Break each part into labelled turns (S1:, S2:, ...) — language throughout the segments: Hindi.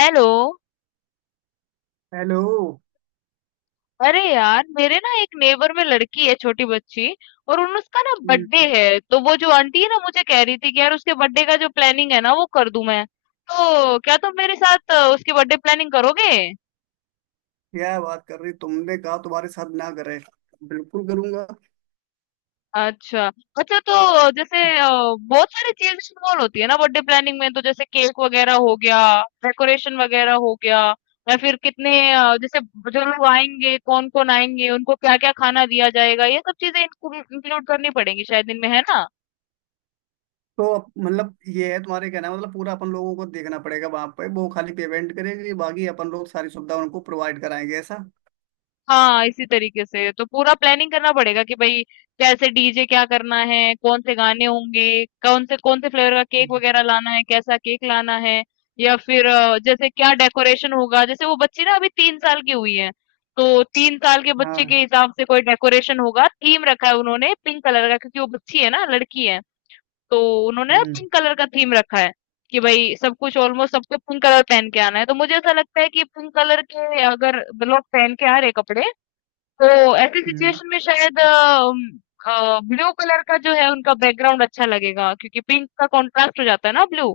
S1: हेलो।
S2: हेलो।
S1: अरे यार, मेरे ना एक नेबर में लड़की है, छोटी बच्ची। और उन उसका ना बर्थडे
S2: हम्म,
S1: है, तो वो जो आंटी है ना, मुझे कह रही थी कि यार उसके बर्थडे का जो प्लानिंग है ना, वो कर दूं मैं। तो क्या तुम मेरे साथ उसकी बर्थडे प्लानिंग करोगे?
S2: क्या बात कर रही तुमने कहा तुम्हारे साथ ना करे। बिल्कुल करूंगा।
S1: अच्छा। अच्छा, तो जैसे बहुत सारी चीजें इन्वॉल्व होती है ना बर्थडे प्लानिंग में। तो जैसे केक वगैरह हो गया, डेकोरेशन वगैरह हो गया, या फिर कितने जैसे जो लोग आएंगे, कौन-कौन आएंगे, उनको क्या-क्या खाना दिया जाएगा, ये सब चीजें इंक्लूड करनी पड़ेंगी शायद इनमें, है ना?
S2: तो अब मतलब ये है तुम्हारे कहना मतलब पूरा अपन लोगों को देखना पड़ेगा वहां पे वो खाली पेमेंट करेगी बाकी अपन लोग सारी सुविधा उनको प्रोवाइड कराएंगे ऐसा।
S1: हाँ, इसी तरीके से तो पूरा प्लानिंग करना पड़ेगा कि भाई कैसे, डीजे क्या करना है, कौन से गाने होंगे, कौन से फ्लेवर का केक वगैरह लाना है, कैसा केक लाना है, या फिर जैसे क्या डेकोरेशन होगा। जैसे वो बच्ची ना अभी 3 साल है। तो 3 साल के
S2: हाँ।
S1: हिसाब से कोई डेकोरेशन होगा। थीम रखा है उन्होंने पिंक कलर का, क्योंकि वो बच्ची है ना, लड़की है। तो उन्होंने ना
S2: हम्म।
S1: पिंक कलर का थीम रखा है कि भाई सब कुछ ऑलमोस्ट, सबको पिंक कलर पहन के आना है। तो मुझे ऐसा लगता है कि पिंक कलर के अगर लोग पहन के आ रहे कपड़े, तो ऐसी
S2: हम्म।
S1: सिचुएशन में शायद ब्लू कलर का जो है उनका बैकग्राउंड अच्छा लगेगा, क्योंकि पिंक का कॉन्ट्रास्ट हो जाता है ना ब्लू।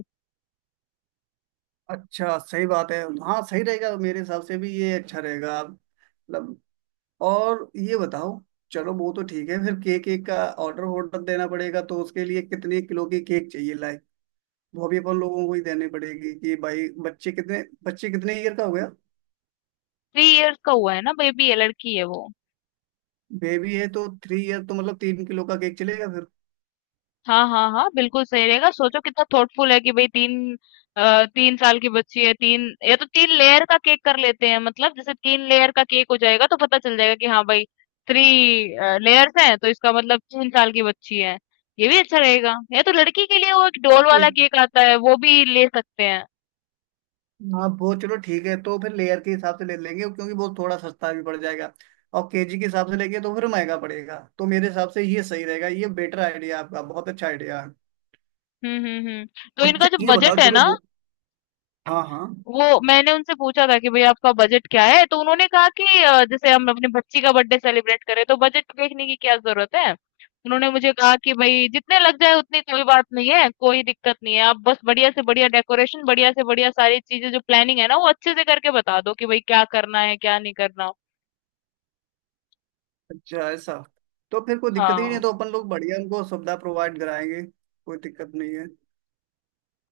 S2: अच्छा सही बात है। हाँ सही रहेगा मेरे हिसाब से भी ये अच्छा रहेगा। मतलब और ये बताओ। चलो वो तो ठीक है। फिर केक केक का ऑर्डर ऑर्डर देना पड़ेगा तो उसके लिए कितने किलो की केक चाहिए लाए? वो भी अपन लोगों को ही देनी पड़ेगी कि भाई बच्चे कितने ईयर का हो गया।
S1: 3 इयर्स का हुआ है ना, बेबी है, लड़की है वो।
S2: बेबी है तो 3 ईयर तो मतलब 3 किलो का केक चलेगा फिर।
S1: हाँ हाँ हाँ, बिल्कुल सही रहेगा। सोचो कितना थॉटफुल है कि भाई तीन, 3 साल है, तीन, या तो तीन लेयर का केक कर लेते हैं। मतलब जैसे तीन लेयर का केक हो जाएगा तो पता चल जाएगा कि हाँ भाई, थ्री लेयर्स हैं तो इसका मतलब 3 साल है। ये भी अच्छा रहेगा, या तो लड़की के लिए वो एक
S2: हाँ
S1: डोल वाला केक आता है, वो भी ले सकते हैं।
S2: हाँ, वो चलो ठीक है तो फिर लेयर के हिसाब से ले लेंगे क्योंकि वो थोड़ा सस्ता भी पड़ जाएगा। और केजी के हिसाब से लेंगे तो फिर महंगा पड़ेगा तो मेरे हिसाब से ये सही रहेगा। ये बेटर आइडिया आपका। बहुत अच्छा आइडिया है।
S1: हुँ, हुँ, हुँ। तो इनका
S2: अच्छा
S1: जो
S2: ये बताओ
S1: बजट है
S2: चलो
S1: ना,
S2: वो। हाँ हाँ।
S1: वो मैंने उनसे पूछा था कि भई आपका बजट क्या है? तो उन्होंने कहा कि जैसे हम अपनी बच्ची का बर्थडे सेलिब्रेट करें तो बजट देखने की क्या ज़रूरत है? उन्होंने मुझे कहा कि भई जितने लग जाए उतनी, कोई बात नहीं है, कोई दिक्कत नहीं है। आप बस बढ़िया से बढ़िया डेकोरेशन, बढ़िया से बढ़िया सारी चीज़ें जो प्लानिंग है ना, वो अच्छे से करके बता दो कि भई क्या करना है, क्या नहीं करना।
S2: अच्छा ऐसा। तो फिर कोई दिक्कत ही नहीं है
S1: हाँ।
S2: तो अपन लोग बढ़िया उनको सुविधा प्रोवाइड कराएंगे। कोई दिक्कत नहीं है।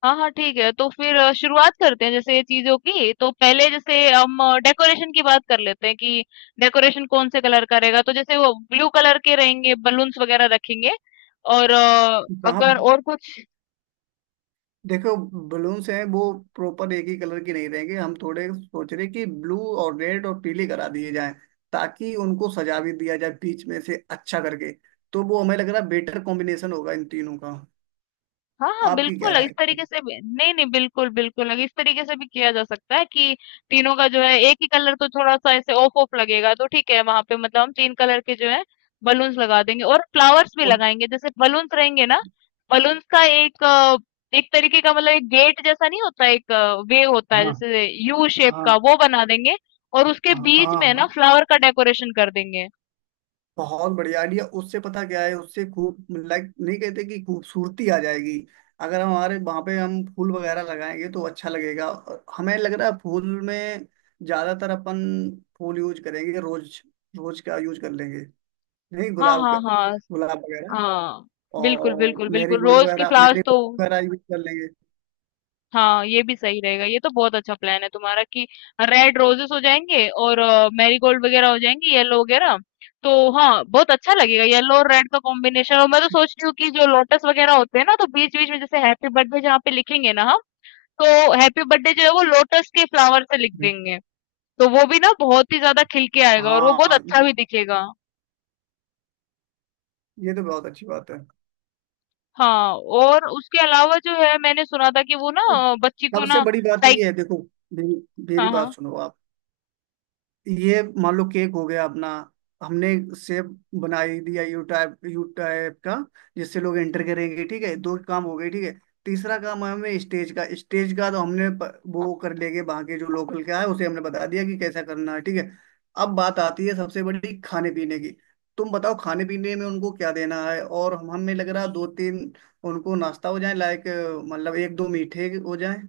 S1: हाँ, हाँ, ठीक है। तो फिर शुरुआत करते हैं जैसे ये चीज़ों की। तो पहले जैसे हम डेकोरेशन की बात कर लेते हैं कि डेकोरेशन कौन से कलर करेगा। तो जैसे वो ब्लू कलर के रहेंगे, बलून्स वगैरह रखेंगे, और
S2: वहाँ
S1: अगर और कुछ।
S2: देखो बलून्स हैं वो प्रॉपर एक ही कलर की नहीं रहेंगे। हम थोड़े सोच रहे कि ब्लू और रेड और पीली करा दिए जाएं ताकि उनको सजा भी दिया जाए बीच में से अच्छा करके। तो वो हमें लग रहा है बेटर कॉम्बिनेशन होगा इन तीनों का।
S1: हाँ हाँ
S2: आपकी क्या
S1: बिल्कुल, इस
S2: राय है?
S1: तरीके से भी, नहीं नहीं, बिल्कुल बिल्कुल इस तरीके से भी किया जा सकता है कि तीनों का जो है एक ही कलर तो थोड़ा सा ऐसे ऑफ ऑफ लगेगा, तो ठीक है, वहां पे मतलब हम तीन कलर के जो है बलून्स लगा देंगे और फ्लावर्स भी
S2: और-
S1: लगाएंगे। जैसे बलून्स रहेंगे ना, बलून्स का एक एक तरीके का, मतलब एक गेट जैसा नहीं होता, एक वे होता है,
S2: हाँ
S1: जैसे यू शेप का,
S2: हाँ
S1: वो बना देंगे। और उसके
S2: हाँ
S1: बीच
S2: हाँ
S1: में ना
S2: हाँ।
S1: फ्लावर का डेकोरेशन कर देंगे।
S2: बहुत बढ़िया आइडिया। उससे पता क्या है उससे खूब लाइक नहीं कहते कि खूबसूरती आ जाएगी। अगर हम हमारे वहां पे हम फूल वगैरह लगाएंगे तो अच्छा लगेगा। और हमें लग रहा है फूल में ज्यादातर अपन फूल यूज करेंगे। रोज रोज का यूज कर लेंगे। नहीं
S1: हाँ
S2: गुलाब का।
S1: हाँ हाँ
S2: गुलाब वगैरह
S1: हाँ, बिल्कुल
S2: और
S1: बिल्कुल
S2: मेरी
S1: बिल्कुल,
S2: गोल्ड
S1: रोज के
S2: वगैरह
S1: फ्लावर्स
S2: मेरी
S1: तो,
S2: वगैरह यूज कर लेंगे।
S1: हाँ ये भी सही रहेगा। ये तो बहुत अच्छा प्लान है तुम्हारा कि रेड रोजेस हो जाएंगे, और मैरीगोल्ड वगैरह हो जाएंगी, येलो वगैरह। तो हाँ, बहुत अच्छा लगेगा, येलो और रेड का कॉम्बिनेशन। और मैं तो सोच रही हूँ कि जो लोटस वगैरह होते हैं ना, तो बीच बीच में जैसे हैप्पी बर्थडे जहाँ पे लिखेंगे ना हम, तो हैप्पी बर्थडे जो है वो लोटस के फ्लावर से लिख
S2: हम्म।
S1: देंगे। तो वो भी ना बहुत ही ज्यादा खिल के आएगा, और वो बहुत
S2: हाँ
S1: अच्छा भी दिखेगा।
S2: ये तो बहुत अच्छी बात है।
S1: हाँ। और उसके अलावा जो है, मैंने सुना था कि वो ना, बच्ची को
S2: सबसे
S1: ना,
S2: बड़ी बात
S1: साइक।
S2: ये है देखो मेरी मेरी
S1: हाँ हाँ।
S2: बात सुनो आप। ये मान लो केक हो गया अपना। हमने सेब बना ही दिया यू टाइप का जिससे लोग एंटर करेंगे। ठीक है दो काम हो गए ठीक है। तीसरा काम है हमें स्टेज का तो हमने वो कर लेंगे वहाँ के जो लोकल क्या है उसे हमने बता दिया कि कैसा करना है ठीक है। अब बात आती है सबसे बड़ी खाने पीने की। तुम बताओ खाने पीने में उनको क्या देना है और हम हमें लग रहा है दो तीन उनको नाश्ता हो जाए लाइक। मतलब एक दो मीठे हो जाए,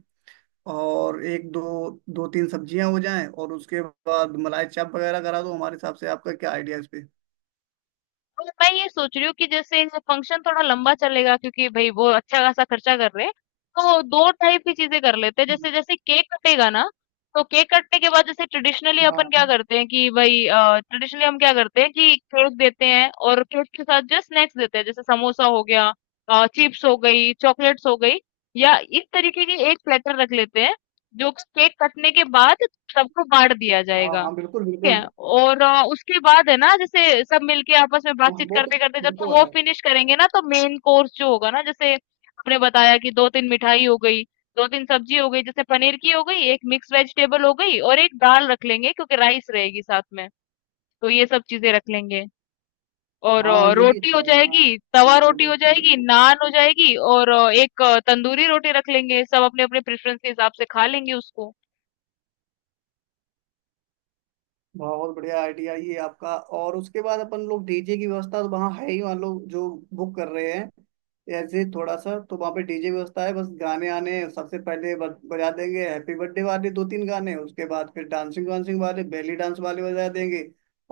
S2: और एक दो दो तीन सब्जियां हो जाएं और उसके बाद मलाई चाप वगैरह करा दो। हमारे हिसाब से आपका क्या आइडिया है इस पे?
S1: और मैं ये सोच रही हूँ कि जैसे फंक्शन थोड़ा लंबा चलेगा, क्योंकि भाई वो अच्छा खासा खर्चा कर रहे हैं। तो दो टाइप की चीजें कर लेते हैं। जैसे जैसे केक कटेगा ना, तो केक कटने के बाद जैसे ट्रेडिशनली अपन
S2: हाँ
S1: क्या करते हैं कि भाई, ट्रेडिशनली हम क्या करते हैं कि केक देते हैं और केक के साथ जो स्नैक्स देते हैं, जैसे समोसा हो गया, चिप्स हो गई, चॉकलेट्स हो गई, या इस तरीके की एक प्लेटर रख लेते हैं, जो कि केक कटने के बाद सबको बांट दिया
S2: हाँ
S1: जाएगा।
S2: हाँ बिल्कुल
S1: ठीक है,
S2: बिल्कुल।
S1: और उसके बाद है ना, जैसे सब मिलके आपस में
S2: हाँ,
S1: बातचीत
S2: वो तो
S1: करते करते, जब
S2: वो
S1: तक
S2: तो
S1: वो
S2: है।
S1: फिनिश करेंगे ना, तो मेन कोर्स जो होगा ना, जैसे आपने बताया कि दो तीन मिठाई हो गई, दो तीन सब्जी हो गई, जैसे पनीर की हो गई, एक मिक्स वेजिटेबल हो गई और एक दाल रख लेंगे, क्योंकि राइस रहेगी साथ में। तो ये सब चीजें रख लेंगे, और
S2: हाँ ये भी
S1: रोटी हो
S2: अच्छा है हाँ।
S1: जाएगी, तवा
S2: बिल्कुल
S1: रोटी हो
S2: बिल्कुल
S1: जाएगी,
S2: बिल्कुल।
S1: नान हो जाएगी और एक तंदूरी रोटी रख लेंगे, सब अपने अपने प्रेफरेंस के हिसाब से खा लेंगे उसको।
S2: बहुत बढ़िया आइडिया ये आपका। और उसके बाद अपन लोग डीजे की व्यवस्था तो वहाँ है ही मान लो जो बुक कर रहे हैं। ऐसे थोड़ा सा तो वहाँ पे डीजे व्यवस्था है। बस गाने आने सबसे पहले बजा देंगे हैप्पी बर्थडे वाले दो तीन गाने। उसके बाद फिर डांसिंग वांसिंग वाले बेली डांस वाले बजा देंगे।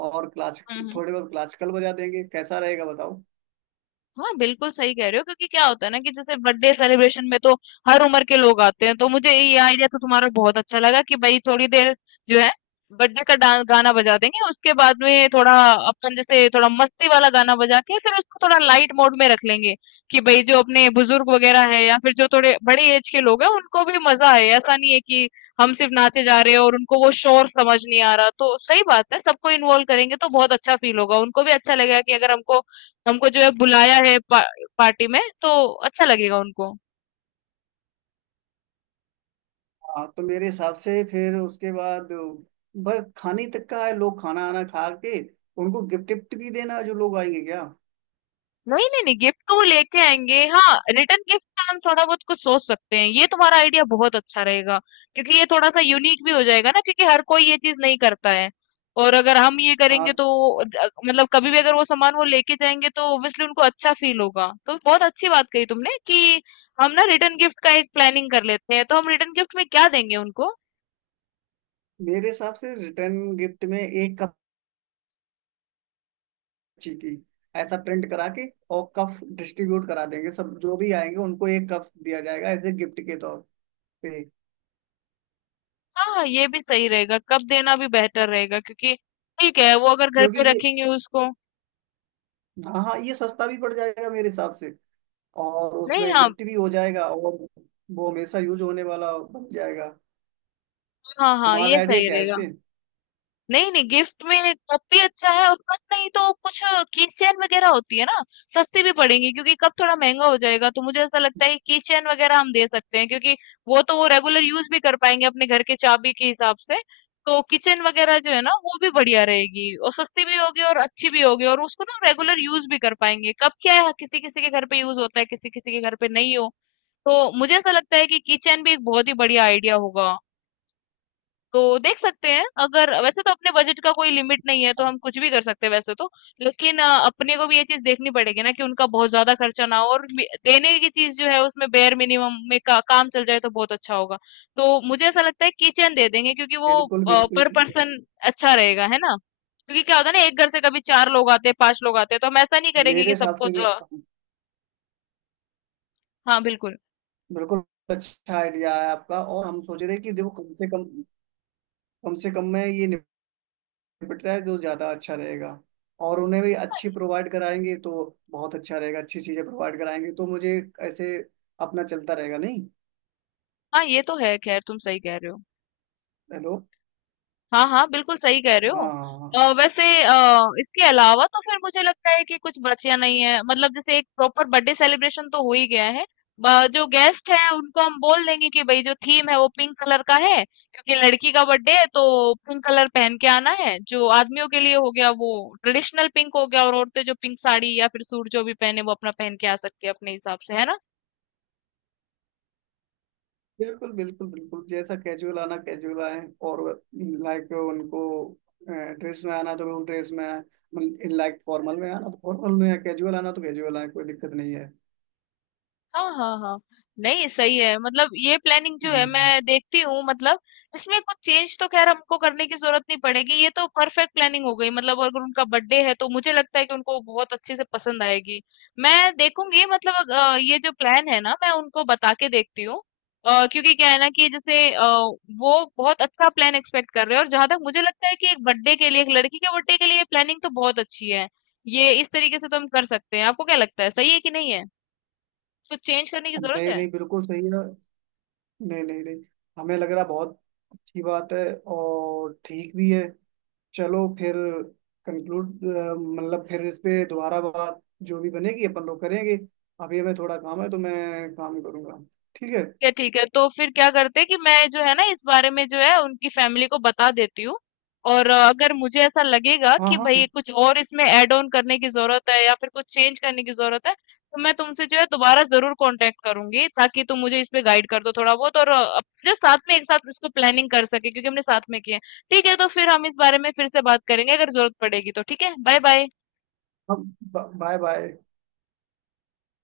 S2: और
S1: हम्म
S2: क्लासिक
S1: हम्म।
S2: थोड़े बहुत क्लासिकल बजा देंगे। कैसा रहेगा बताओ?
S1: हाँ, बिल्कुल सही कह रहे हो। क्योंकि क्या होता है ना कि जैसे बर्थडे सेलिब्रेशन में तो हर उम्र के लोग आते हैं। तो मुझे ये आइडिया तो तुम्हारा बहुत अच्छा लगा कि भाई थोड़ी देर जो है बर्थडे का गाना बजा देंगे, उसके बाद में थोड़ा अपन जैसे थोड़ा मस्ती वाला गाना बजा के फिर उसको थोड़ा लाइट मोड में रख लेंगे कि भाई जो अपने बुजुर्ग वगैरह है, या फिर जो थोड़े बड़ी एज के लोग हैं उनको भी मजा आए। ऐसा नहीं है कि हम सिर्फ नाचे जा रहे हैं और उनको वो शोर समझ नहीं आ रहा। तो सही बात है, सबको इन्वॉल्व करेंगे तो बहुत अच्छा फील होगा, उनको भी अच्छा लगेगा कि अगर हमको हमको जो है बुलाया है पार्टी में, तो अच्छा लगेगा उनको।
S2: हाँ तो मेरे हिसाब से फिर उसके बाद बस खाने तक का है। लोग खाना आना खा के उनको गिफ्ट विफ्ट भी देना है जो लोग आएंगे क्या?
S1: नहीं, नहीं, नहीं, गिफ्ट तो वो लेके आएँगे। हाँ, रिटर्न गिफ्ट का हम थोड़ा बहुत कुछ सोच सकते हैं। ये तुम्हारा आइडिया बहुत अच्छा रहेगा, क्योंकि ये थोड़ा-सा यूनिक भी हो जाएगा ना, क्योंकि हर कोई ये चीज़ नहीं करता है। और अगर हम ये
S2: हाँ।
S1: करेंगे तो ज मतलब कभी भी अगर वो सामान वो लेके जाएँगे तो ऑब्वियसली उनको अच्छा फ़ील होगा। तो बहुत अच्छी बात कही तुमने कि हम ना रिटर्न गिफ्ट का एक प्लानिंग कर लेते हैं। तो हम रिटर्न गिफ्ट में क्या देंगे उनको?
S2: मेरे हिसाब से रिटर्न गिफ्ट में एक कप ची की ऐसा प्रिंट करा के और कप डिस्ट्रीब्यूट करा देंगे। सब जो भी आएंगे उनको एक कप दिया जाएगा एज ए गिफ्ट के तौर पे।
S1: हाँ, ये भी सही रहेगा। कब देना भी बेहतर रहेगा, क्योंकि ठीक है, वो अगर घर
S2: क्योंकि
S1: पे
S2: ये
S1: रखेंगे उसको।
S2: हाँ हाँ ये सस्ता भी पड़ जाएगा मेरे हिसाब से। और
S1: नहीं,
S2: उसमें
S1: हाँ,
S2: गिफ्ट भी हो जाएगा और वो हमेशा यूज होने वाला बन जाएगा।
S1: हाँ, हाँ,
S2: तुम्हारा
S1: ये
S2: आइडिया
S1: सही
S2: क्या है इस
S1: रहेगा।
S2: पे?
S1: नहीं नहीं, गिफ्ट में कप भी अच्छा है, और कप नहीं तो कुछ की चेन वगैरह होती है ना, सस्ती भी पड़ेंगी, क्योंकि कप थोड़ा महंगा हो जाएगा। तो मुझे ऐसा लगता है कि की चेन वगैरह हम दे सकते हैं, क्योंकि वो तो वो रेगुलर यूज भी कर पाएंगे अपने घर के चाबी के हिसाब से। तो किचन वगैरह जो है ना, वो भी बढ़िया रहेगी, और सस्ती भी होगी, और अच्छी भी होगी, और उसको ना रेगुलर यूज भी कर पाएंगे। कप क्या है, किसी किसी के घर पे यूज होता है, किसी किसी के घर पे नहीं हो। तो मुझे ऐसा लगता है कि किचन भी एक बहुत ही बढ़िया आइडिया होगा। तो देख सकते हैं, अगर वैसे तो अपने बजट का कोई लिमिट नहीं है तो हम कुछ भी कर सकते हैं वैसे तो। लेकिन अपने को भी ये चीज देखनी पड़ेगी ना कि उनका बहुत ज्यादा खर्चा ना हो, और देने की चीज जो है उसमें बेयर मिनिमम में काम चल जाए तो बहुत अच्छा होगा। तो मुझे ऐसा लगता है किचन दे देंगे, क्योंकि वो
S2: बिल्कुल बिल्कुल
S1: पर
S2: बिल्कुल।
S1: पर्सन अच्छा रहेगा है ना। क्योंकि क्या होता है ना, एक घर से कभी चार लोग आते हैं, पांच लोग आते हैं, तो हम ऐसा नहीं करेंगे
S2: मेरे
S1: कि
S2: हिसाब
S1: सबको
S2: से भी
S1: हाँ बिल्कुल।
S2: बिल्कुल। अच्छा आइडिया है आपका। और हम सोच रहे हैं कि देखो कम से कम में ये निपटता है जो ज्यादा अच्छा रहेगा। और उन्हें भी अच्छी प्रोवाइड कराएंगे तो बहुत अच्छा रहेगा। अच्छी चीजें प्रोवाइड कराएंगे तो मुझे ऐसे अपना चलता रहेगा नहीं।
S1: हाँ, ये तो है, खैर तुम सही कह रहे हो।
S2: हेलो।
S1: हाँ, हाँ, बिल्कुल सही कह रहे
S2: हाँ
S1: हो।
S2: हाँ हाँ।
S1: वैसे इसके अलावा तो फिर मुझे लगता है कि कुछ बचा नहीं है। मतलब जैसे एक प्रॉपर बर्थडे सेलिब्रेशन तो हो ही गया है। ब जो गेस्ट हैं उनको हम बोल देंगे कि भई जो थीम है वो पिंक कलर का है, क्योंकि लड़की का बर्थडे है तो पिंक कलर पहन के आना है। जो आदमियों के लिए हो गया वो ट्रेडिशनल पिंक हो गया, और औरतें जो पिंक साड़ी या फिर सूट जो भी पहने वो अपना पहन के आ सकती है अपने हिसाब से, है ना?
S2: बिल्कुल बिल्कुल बिल्कुल जैसा कैजुअल आना कैजुअल आए। और लाइक उनको ड्रेस में आना तो बिल्कुल ड्रेस में आए। लाइक फॉर्मल में आना तो फॉर्मल में आए। कैजुअल आना तो कैजुअल आए। कोई दिक्कत नहीं है।
S1: हाँ हाँ हाँ। नहीं सही है, मतलब ये प्लानिंग जो है
S2: हम्म।
S1: मैं देखती हूँ, मतलब इसमें कुछ चेंज तो खैर हमको करने की जरूरत नहीं पड़ेगी, ये तो परफेक्ट प्लानिंग हो गई। मतलब अगर उनका बर्थडे है तो मुझे लगता है कि उनको बहुत अच्छे से पसंद आएगी। मैं देखूंगी, मतलब ये जो प्लान है ना, मैं उनको बता के देखती हूँ, क्योंकि क्या है ना कि जैसे वो बहुत अच्छा प्लान एक्सपेक्ट कर रहे हैं। और जहां तक मुझे लगता है कि एक बर्थडे के लिए, एक लड़की के बर्थडे के लिए, प्लानिंग तो बहुत अच्छी है। ये इस तरीके से तो हम कर सकते हैं। आपको क्या लगता है, सही है कि नहीं है, तो चेंज करने की जरूरत
S2: नहीं
S1: है?
S2: नहीं बिल्कुल सही है। नहीं नहीं नहीं। हमें लग रहा बहुत अच्छी बात है और ठीक भी है। चलो फिर कंक्लूड मतलब फिर इस पे दोबारा बात जो भी बनेगी अपन लोग करेंगे। अभी हमें थोड़ा काम है तो मैं काम करूंगा। ठीक है।
S1: क्या ठीक है, तो फिर क्या करते हैं कि मैं जो है ना इस बारे में जो है उनकी फैमिली को बता देती हूँ, और अगर मुझे ऐसा लगेगा
S2: हाँ
S1: कि
S2: हाँ।
S1: भाई कुछ और इसमें ऐड ऑन करने की जरूरत है, या फिर कुछ चेंज करने की जरूरत है, तो मैं तुमसे जो है दोबारा जरूर कांटेक्ट करूंगी, ताकि तुम मुझे इस पे गाइड कर दो थोड़ा बहुत। और जो साथ में एक साथ इसको प्लानिंग कर सके, क्योंकि हमने साथ में किया है। ठीक है, तो फिर हम इस बारे में फिर से बात करेंगे अगर जरूरत पड़ेगी तो। ठीक है, बाय बाय।
S2: Bye bye.